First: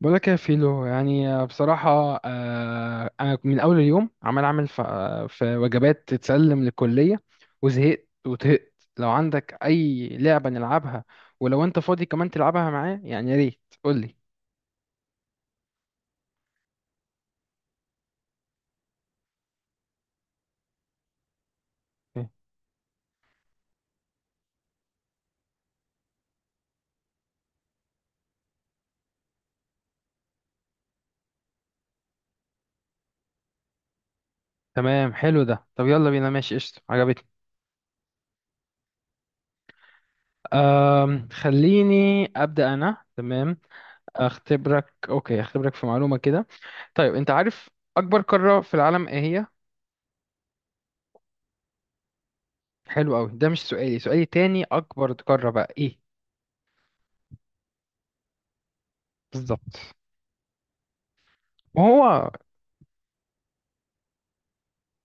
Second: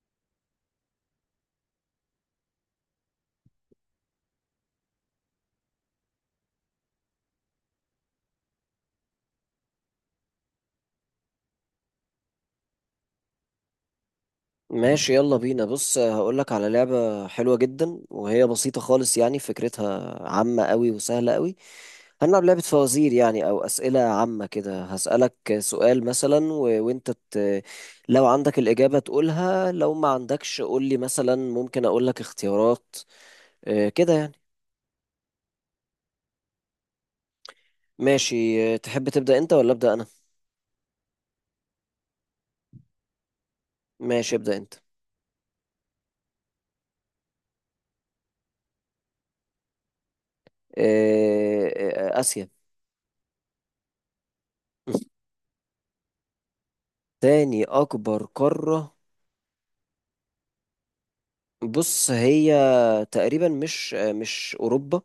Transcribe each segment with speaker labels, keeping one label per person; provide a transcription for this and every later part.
Speaker 1: بقولك يا فيلو، يعني بصراحة، أنا من أول اليوم عمال أعمل، في وجبات تتسلم للكلية، وزهقت وطهقت. لو عندك أي لعبة نلعبها، ولو أنت فاضي كمان تلعبها معايا، يعني يا ريت قولي.
Speaker 2: ماشي، يلا بينا. بص، هقولك على لعبة حلوة جدا وهي بسيطة خالص، يعني فكرتها عامة قوي وسهلة قوي.
Speaker 1: إيه.
Speaker 2: هنلعب لعبة فوازير يعني أو أسئلة عامة كده. هسألك سؤال مثلا وأنت لو عندك الإجابة تقولها، لو ما عندكش قولي مثلا، ممكن أقولك اختيارات، كده يعني.
Speaker 1: تمام، حلو ده. طب يلا بينا. ماشي، قشطة، عجبتني.
Speaker 2: ماشي. تحب تبدأ أنت ولا أبدأ أنا؟
Speaker 1: خليني أبدأ أنا. تمام،
Speaker 2: ماشي، ابدأ أنت.
Speaker 1: أختبرك. أوكي، أختبرك في معلومة كده. طيب، أنت عارف أكبر قارة في العالم إيه هي؟
Speaker 2: آسيا.
Speaker 1: حلو أوي، ده مش سؤالي، سؤالي تاني أكبر قارة بقى إيه؟
Speaker 2: تاني أكبر قارة.
Speaker 1: بالظبط.
Speaker 2: بص،
Speaker 1: وهو
Speaker 2: هي تقريبا مش اوروبا.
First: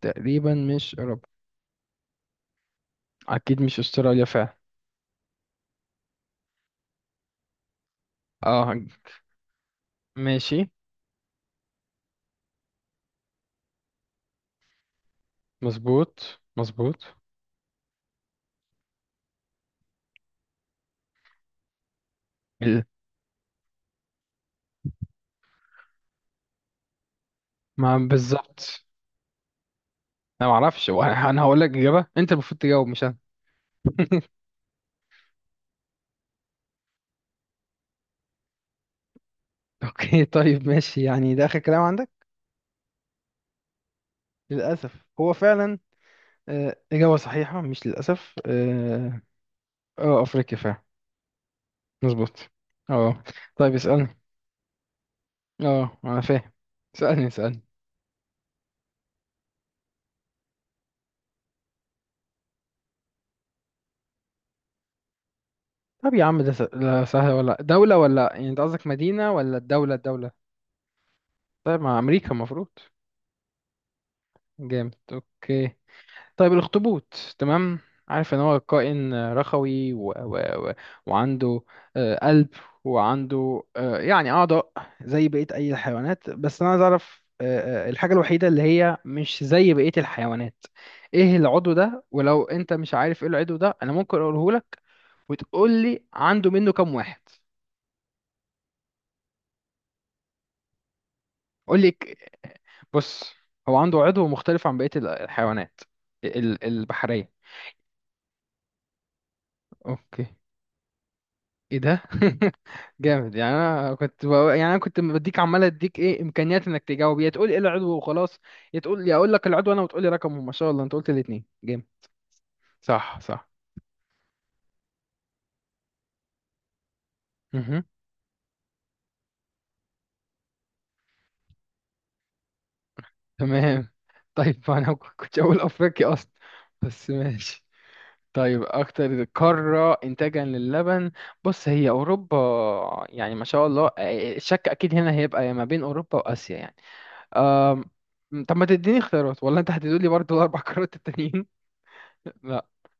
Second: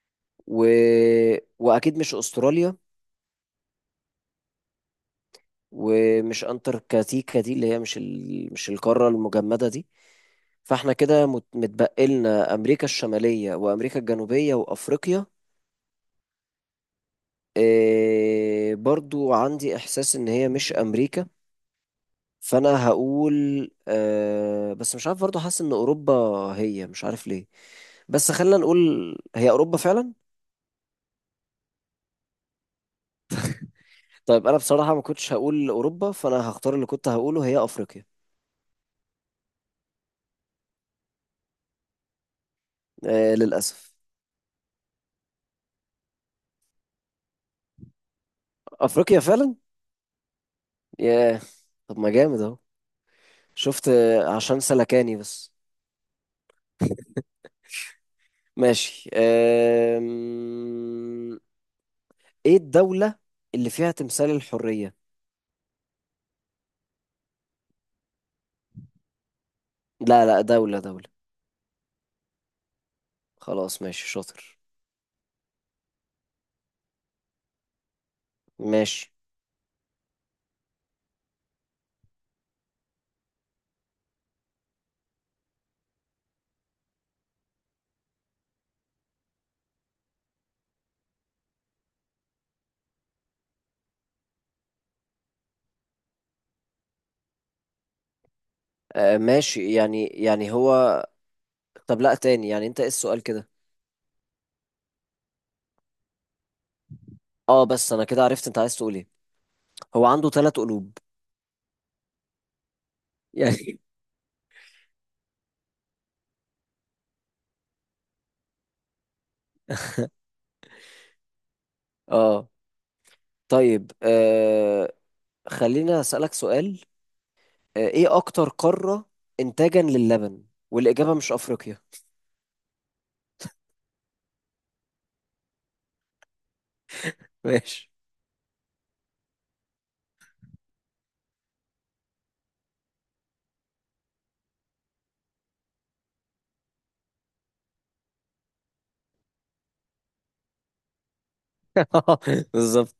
Speaker 1: تقريبا
Speaker 2: و...
Speaker 1: مش أوروبا.
Speaker 2: واكيد مش استراليا.
Speaker 1: أكيد مش أستراليا فعلا.
Speaker 2: ومش انتاركتيكا دي، اللي هي مش
Speaker 1: اه،
Speaker 2: القاره المجمده دي.
Speaker 1: ماشي.
Speaker 2: فاحنا كده متبقي لنا امريكا الشماليه وامريكا الجنوبيه وافريقيا.
Speaker 1: مظبوط مظبوط.
Speaker 2: برضو عندي احساس ان هي مش امريكا،
Speaker 1: ال-
Speaker 2: فانا هقول أه، بس مش عارف، برضو حاسس ان اوروبا. هي، مش عارف ليه،
Speaker 1: ما
Speaker 2: بس خلينا
Speaker 1: بالظبط.
Speaker 2: نقول هي اوروبا فعلا.
Speaker 1: أنا معرفش، هو أنا هقول لك إجابة، أنت المفروض تجاوب مش أنا.
Speaker 2: طيب، انا بصراحة ما كنتش هقول اوروبا، فانا هختار اللي كنت هقوله، هي افريقيا.
Speaker 1: أوكي، طيب ماشي، يعني ده آخر كلام عندك؟
Speaker 2: آه، للاسف.
Speaker 1: للأسف هو فعلا. إجابة صحيحة مش للأسف،
Speaker 2: افريقيا
Speaker 1: اه.
Speaker 2: فعلا.
Speaker 1: أفريقيا فعلا.
Speaker 2: ياه. طب ما جامد
Speaker 1: مظبوط.
Speaker 2: اهو.
Speaker 1: اه. طيب
Speaker 2: شفت؟
Speaker 1: اسألني.
Speaker 2: عشان سلكاني بس.
Speaker 1: اه، أنا فاهم، اسألني اسألني.
Speaker 2: ماشي. ايه الدولة اللي فيها تمثال الحرية؟
Speaker 1: طب يا عم ده ده سهل، ولا دولة، ولا يعني أنت قصدك مدينة ولا الدولة؟
Speaker 2: لا،
Speaker 1: الدولة؟
Speaker 2: لا، دولة، دولة.
Speaker 1: طيب، مع امريكا المفروض.
Speaker 2: خلاص، ماشي، شاطر.
Speaker 1: جامد، اوكي. طيب، الاخطبوط. تمام، عارف ان هو
Speaker 2: ماشي.
Speaker 1: كائن رخوي، و... وعنده قلب، وعنده يعني اعضاء زي بقية اي الحيوانات. بس انا عايز اعرف، الحاجة الوحيدة اللي هي مش زي بقية الحيوانات، ايه العضو ده؟ ولو انت مش عارف ايه العضو ده، انا ممكن اقوله لك وتقول لي عنده منه كام واحد.
Speaker 2: آه، ماشي يعني هو...
Speaker 1: قول لي،
Speaker 2: طب لا، تاني يعني، انت ايه السؤال
Speaker 1: بص،
Speaker 2: كده؟
Speaker 1: هو عنده عضو مختلف عن بقية الحيوانات البحرية.
Speaker 2: اه، بس انا كده عرفت انت عايز تقول ايه. هو
Speaker 1: اوكي.
Speaker 2: عنده ثلاث قلوب.
Speaker 1: ايه ده! جامد. يعني
Speaker 2: يعني...
Speaker 1: يعني انا كنت بديك، عمال اديك ايه امكانيات انك تجاوب، يا تقول ايه العضو وخلاص، يا تقول يا اقول لك العضو انا وتقول لي رقمه. ما شاء الله، انت قلت الاثنين. جامد.
Speaker 2: اه.
Speaker 1: صح صح.
Speaker 2: طيب، خلينا أسألك سؤال.
Speaker 1: مهم.
Speaker 2: إيه أكتر قارة إنتاجا للبن؟ والإجابة مش أفريقيا.
Speaker 1: تمام. طيب، انا كنت اقول افريقيا اصلا، بس ماشي.
Speaker 2: ماشي.
Speaker 1: طيب اكتر قارة انتاجا للبن، بص هي اوروبا. يعني ما شاء الله، الشك اكيد هنا هيبقى ما بين اوروبا واسيا يعني. أم... طب ما تديني اختيارات ولا انت هتدولي برضو الاربع قارات التانيين؟ لا
Speaker 2: بالظبط.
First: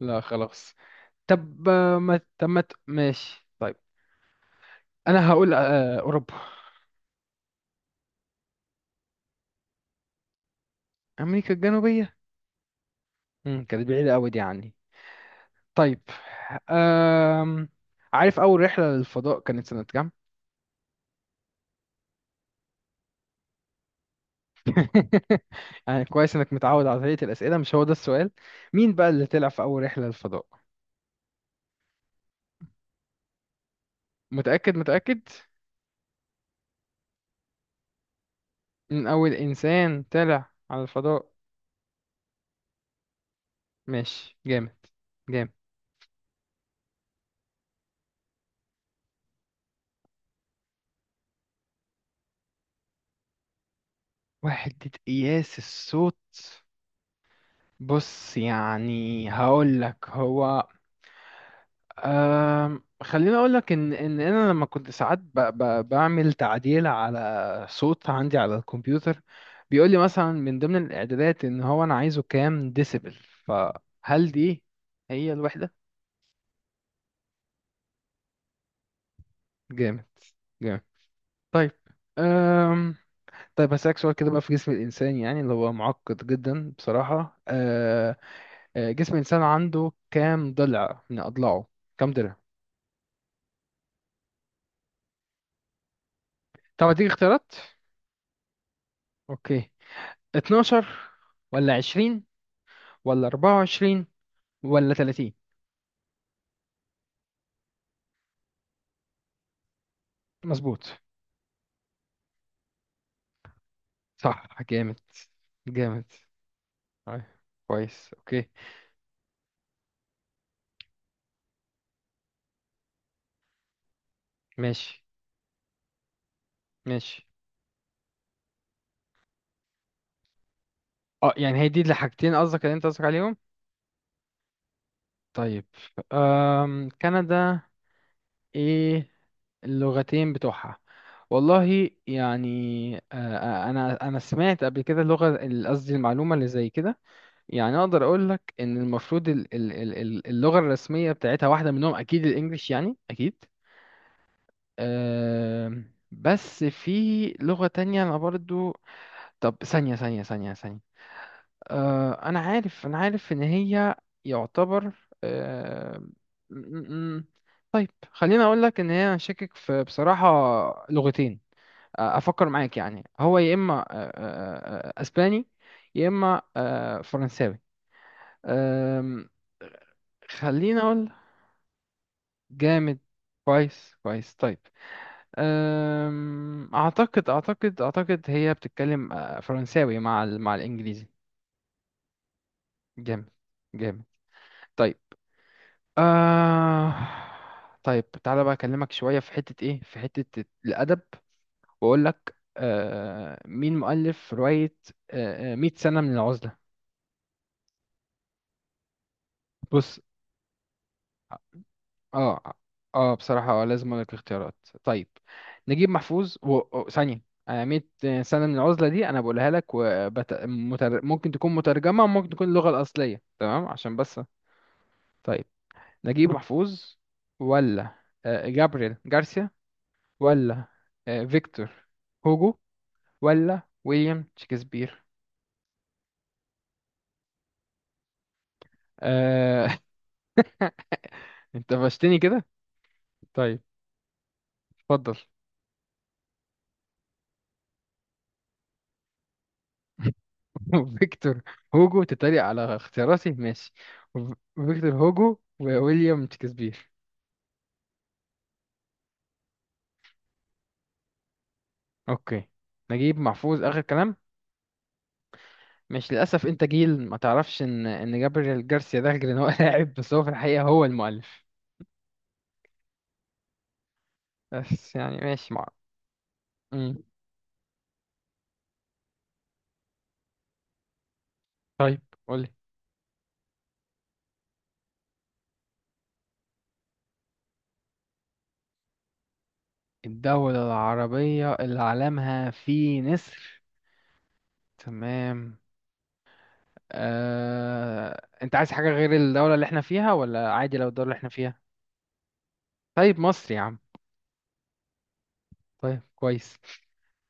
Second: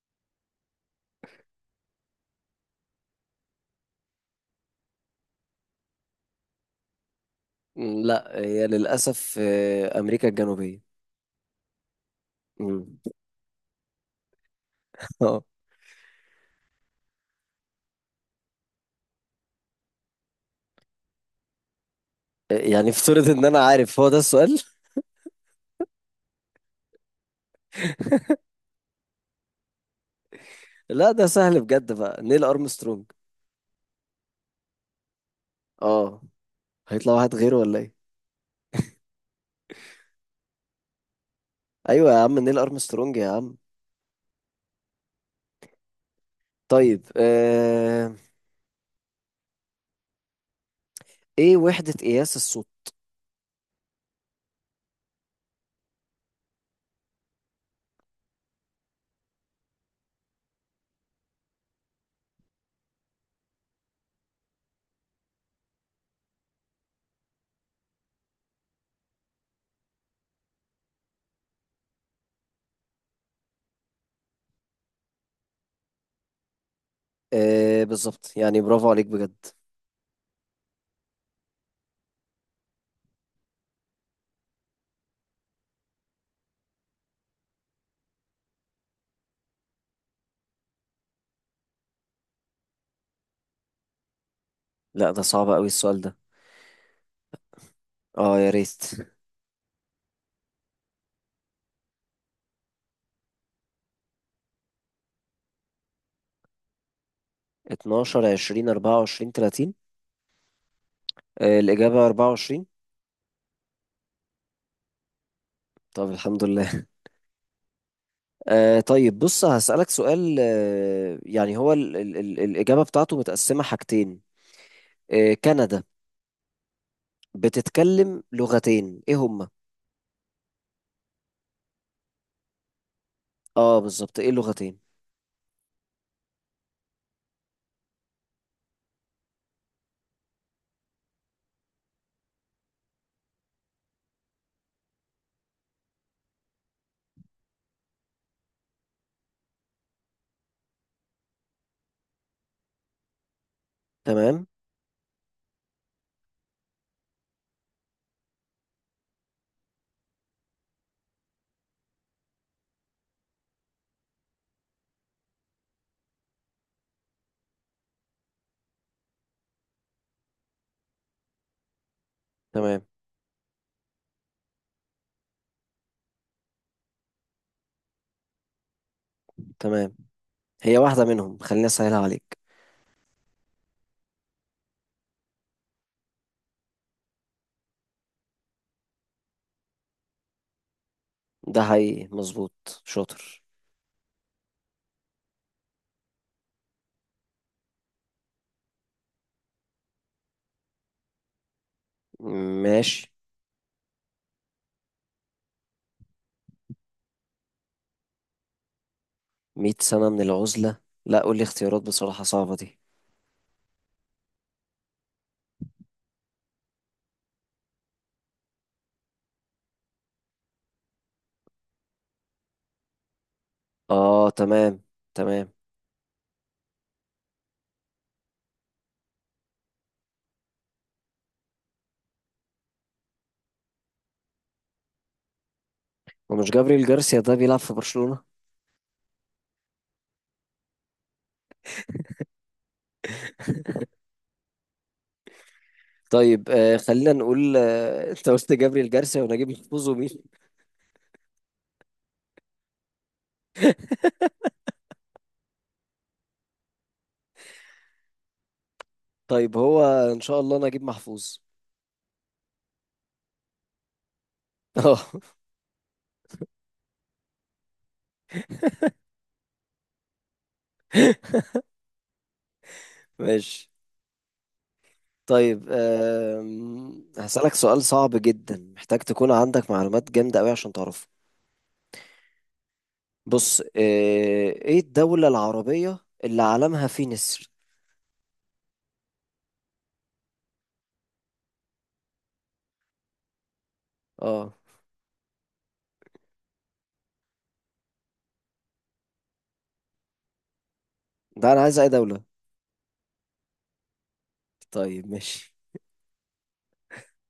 Speaker 1: لا، خلاص. طب آه، ما طب ما ت- ماشي، طيب. انا هقول اوروبا.
Speaker 2: لا، هي للأسف أمريكا الجنوبية.
Speaker 1: امريكا الجنوبيه.
Speaker 2: م.
Speaker 1: كانت بعيده قوي دي عني.
Speaker 2: آه.
Speaker 1: طيب. أم... عارف اول رحله للفضاء كانت سنه كام؟
Speaker 2: يعني افترض إن أنا عارف. هو ده السؤال؟
Speaker 1: يعني كويس انك متعود على طريقه الاسئله. مش هو ده السؤال، مين بقى اللي طلع في اول رحله للفضاء؟
Speaker 2: لا، ده سهل بجد، بقى نيل أرمسترونج.
Speaker 1: متاكد متاكد؟
Speaker 2: اه، هيطلع واحد غيره ولا إيه؟
Speaker 1: من اول انسان طلع على الفضاء؟
Speaker 2: أيوة يا عم، نيل أرمسترونج يا عم.
Speaker 1: ماشي، جامد جامد.
Speaker 2: طيب، إيه وحدة قياس الصوت؟
Speaker 1: وحدة قياس الصوت؟ بص، يعني هقول لك هو، خليني اقول لك ان انا لما كنت ساعات ب بعمل تعديل على صوت عندي على الكمبيوتر، بيقول لي مثلا من ضمن الاعدادات ان هو انا عايزه كام ديسيبل. فهل دي هي الوحدة؟
Speaker 2: آه بالظبط، يعني برافو عليك بجد.
Speaker 1: جامد جامد. طيب. أم طيب هسألك سؤال كده بقى في جسم الإنسان، يعني اللي هو معقد جدا بصراحة. جسم الإنسان عنده كام ضلع من أضلاعه؟ كام ضلع؟
Speaker 2: لا، ده صعب قوي السؤال ده.
Speaker 1: طب أديك اختيارات.
Speaker 2: اه، يا ريت.
Speaker 1: أوكي، 12 ولا 20 ولا 24 ولا 30؟
Speaker 2: 12، 20، 24، 30؟
Speaker 1: مظبوط.
Speaker 2: آه، الإجابة 24.
Speaker 1: صح، جامد
Speaker 2: طب
Speaker 1: جامد.
Speaker 2: الحمد لله.
Speaker 1: طيب، كويس. أوكي،
Speaker 2: آه طيب، بص، هسألك سؤال. يعني هو ال ال ال الإجابة بتاعته متقسمة حاجتين.
Speaker 1: ماشي
Speaker 2: كندا
Speaker 1: ماشي.
Speaker 2: بتتكلم لغتين، ايه هما؟
Speaker 1: اه، يعني هي دي الحاجتين قصدك، اللي انت قصدك عليهم؟
Speaker 2: اه بالظبط، ايه اللغتين؟
Speaker 1: طيب. كندا، ايه اللغتين بتوعها؟ والله يعني، انا سمعت قبل كده اللغه، قصدي المعلومه اللي زي كده. يعني اقدر اقول لك ان المفروض اللغه الرسميه بتاعتها واحده منهم اكيد الانجليش، يعني اكيد.
Speaker 2: تمام،
Speaker 1: بس في لغه تانية انا برضو. طب ثانيه ثانيه ثانيه ثانيه. انا عارف ان هي يعتبر. أم، م- م- طيب خليني اقول لك ان هي، انا شاكك في بصراحه لغتين. افكر معاك،
Speaker 2: تمام،
Speaker 1: يعني هو يا اما أه، أه، أه، آه، اسباني، يا اما فرنساوي. أم،
Speaker 2: تمام، هي
Speaker 1: خليني
Speaker 2: واحدة
Speaker 1: اقول.
Speaker 2: منهم، خليني أسهلها عليك.
Speaker 1: جامد. كويس كويس. طيب. أم... اعتقد اعتقد اعتقد هي بتتكلم فرنساوي مع مع الانجليزي.
Speaker 2: ده حقيقي، مظبوط،
Speaker 1: جامد
Speaker 2: شاطر.
Speaker 1: جامد. طيب. آه... طيب تعالى بقى اكلمك شوية في حتة ايه، في حتة الادب، واقول لك
Speaker 2: ماشي.
Speaker 1: آه... مين مؤلف رواية 100 سنة من العزلة؟
Speaker 2: 100
Speaker 1: بص.
Speaker 2: سنة من العزلة. لا، قول لي اختيارات، بصراحة
Speaker 1: اه،
Speaker 2: صعبة دي.
Speaker 1: اه، بصراحة اه، لازم اقول لك اختيارات. طيب، نجيب محفوظ ثانية. يعني 100 سنة من العزلة دي انا بقولها لك، ممكن تكون مترجمة وممكن تكون اللغة الأصلية، تمام، عشان بس.
Speaker 2: اه، تمام،
Speaker 1: طيب،
Speaker 2: تمام.
Speaker 1: نجيب محفوظ، ولا جابريل جارسيا، ولا فيكتور هوجو، ولا ويليام شكسبير؟
Speaker 2: ما مش جابريل جارسيا، ده بيلعب في برشلونة.
Speaker 1: آه... انت فشتني كده. طيب اتفضل.
Speaker 2: طيب، خلينا نقول، انت قلت جابريل جارسيا ونجيب محفوظ ومين؟
Speaker 1: وفيكتور هوجو؟ تتريق على اختياراتي؟ ماشي. فيكتور هوجو وويليام شكسبير.
Speaker 2: طيب، هو ان شاء الله نجيب محفوظ.
Speaker 1: اوكي، نجيب محفوظ اخر كلام.
Speaker 2: اه،
Speaker 1: مش للاسف، انت جيل ما تعرفش ان جابريل جارسيا ده، غير ان هو لاعب، بس هو في الحقيقه هو المؤلف.
Speaker 2: ماشي.
Speaker 1: بس يعني ماشي مع.
Speaker 2: طيب،
Speaker 1: مم.
Speaker 2: هسألك سؤال صعب جدا، محتاج تكون عندك معلومات جامدة قوي عشان تعرفه.
Speaker 1: طيب قولي.
Speaker 2: بص، ايه الدولة العربية اللي علمها فيه نسر؟
Speaker 1: الدولة العربية اللي علمها فيه نسر؟
Speaker 2: اه،
Speaker 1: تمام. انت عايز حاجة غير الدولة اللي احنا فيها، ولا عادي لو الدولة اللي احنا
Speaker 2: ده
Speaker 1: فيها؟
Speaker 2: انا عايز اي دولة.
Speaker 1: طيب، مصر يا عم.
Speaker 2: طيب، ماشي.
Speaker 1: طيب كويس.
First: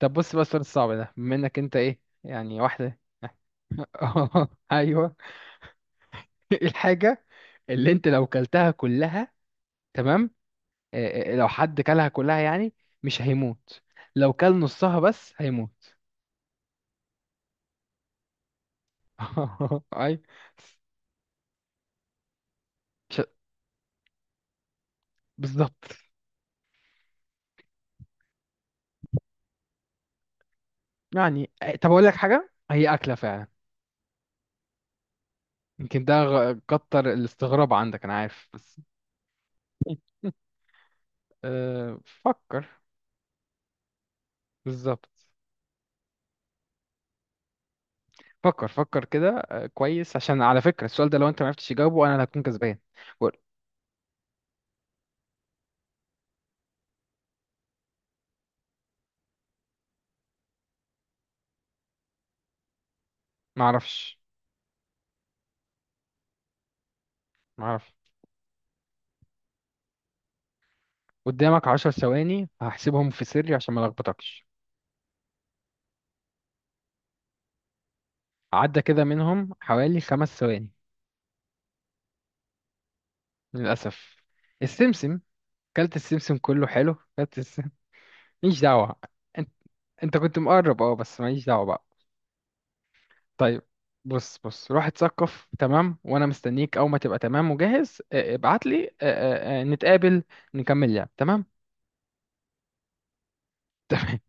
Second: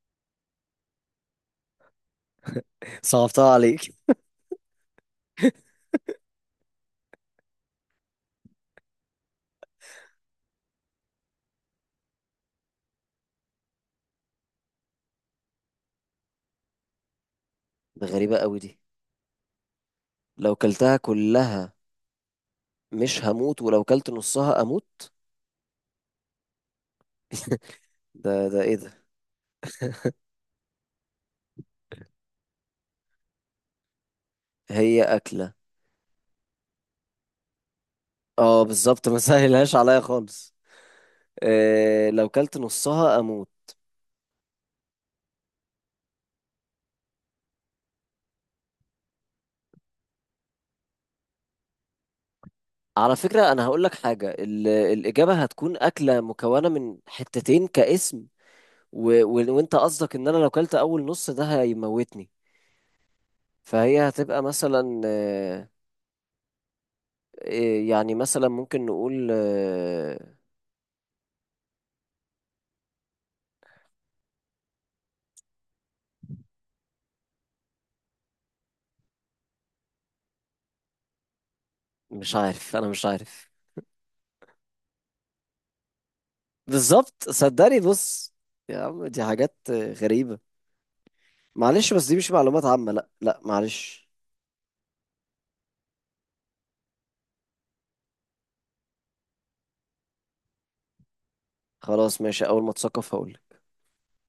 Speaker 1: طب بص بقى السؤال الصعب ده، بما انك انت ايه يعني واحدة.
Speaker 2: صعبتها عليك.
Speaker 1: ايوه. إيه الحاجة اللي انت لو كلتها كلها، تمام، إيه لو حد كلها كلها يعني، مش هيموت، لو كل نصها بس هيموت؟
Speaker 2: ده غريبة قوي دي.
Speaker 1: اي.
Speaker 2: لو كلتها كلها
Speaker 1: مش-
Speaker 2: مش هموت، ولو كلت نصها اموت.
Speaker 1: بالظبط.
Speaker 2: ده ايه ده؟
Speaker 1: يعني إيه، طب اقول لك حاجة، هي أكلة فعلا.
Speaker 2: هي اكله؟
Speaker 1: يمكن ده كتر الاستغراب عندك، انا عارف
Speaker 2: اه
Speaker 1: بس.
Speaker 2: بالظبط، ما سهلهاش عليا خالص.
Speaker 1: أه،
Speaker 2: إيه؟ لو كلت
Speaker 1: فكر.
Speaker 2: نصها اموت.
Speaker 1: بالظبط، فكر فكر كده. كويس، عشان على فكرة السؤال ده لو انت معرفتش تجاوبه انا اللي هكون كسبان.
Speaker 2: على
Speaker 1: قول.
Speaker 2: فكره، انا هقول لك حاجه، الاجابه هتكون اكله مكونه من حتتين كاسم. و و وانت قصدك ان انا لو كلت اول نص ده هيموتني؟ فهي
Speaker 1: معرفش
Speaker 2: هتبقى مثلا إيه
Speaker 1: معرفش.
Speaker 2: يعني، مثلا ممكن نقول
Speaker 1: قدامك 10 ثواني هحسبهم في سري عشان ما لخبطكش. عدى كده منهم حوالي 5 ثواني.
Speaker 2: مش عارف، انا مش عارف.
Speaker 1: للأسف. السمسم. كلت السمسم كله، حلو.
Speaker 2: بالظبط،
Speaker 1: كلت السمسم،
Speaker 2: صدقني، بص.
Speaker 1: ماليش
Speaker 2: يا
Speaker 1: دعوة.
Speaker 2: عم، دي
Speaker 1: انت
Speaker 2: حاجات
Speaker 1: انت كنت
Speaker 2: غريبه.
Speaker 1: مقرب، اه، بس ماليش دعوة بقى.
Speaker 2: معلش، بس دي مش معلومات عامه، لا، لا،
Speaker 1: طيب،
Speaker 2: معلش.
Speaker 1: بص بص، روح اتثقف، تمام. وانا مستنيك، اول ما تبقى تمام وجاهز ابعت لي، نتقابل، نكمل لعب. تمام.
Speaker 2: خلاص، ماشي، اول ما اتثقف هقول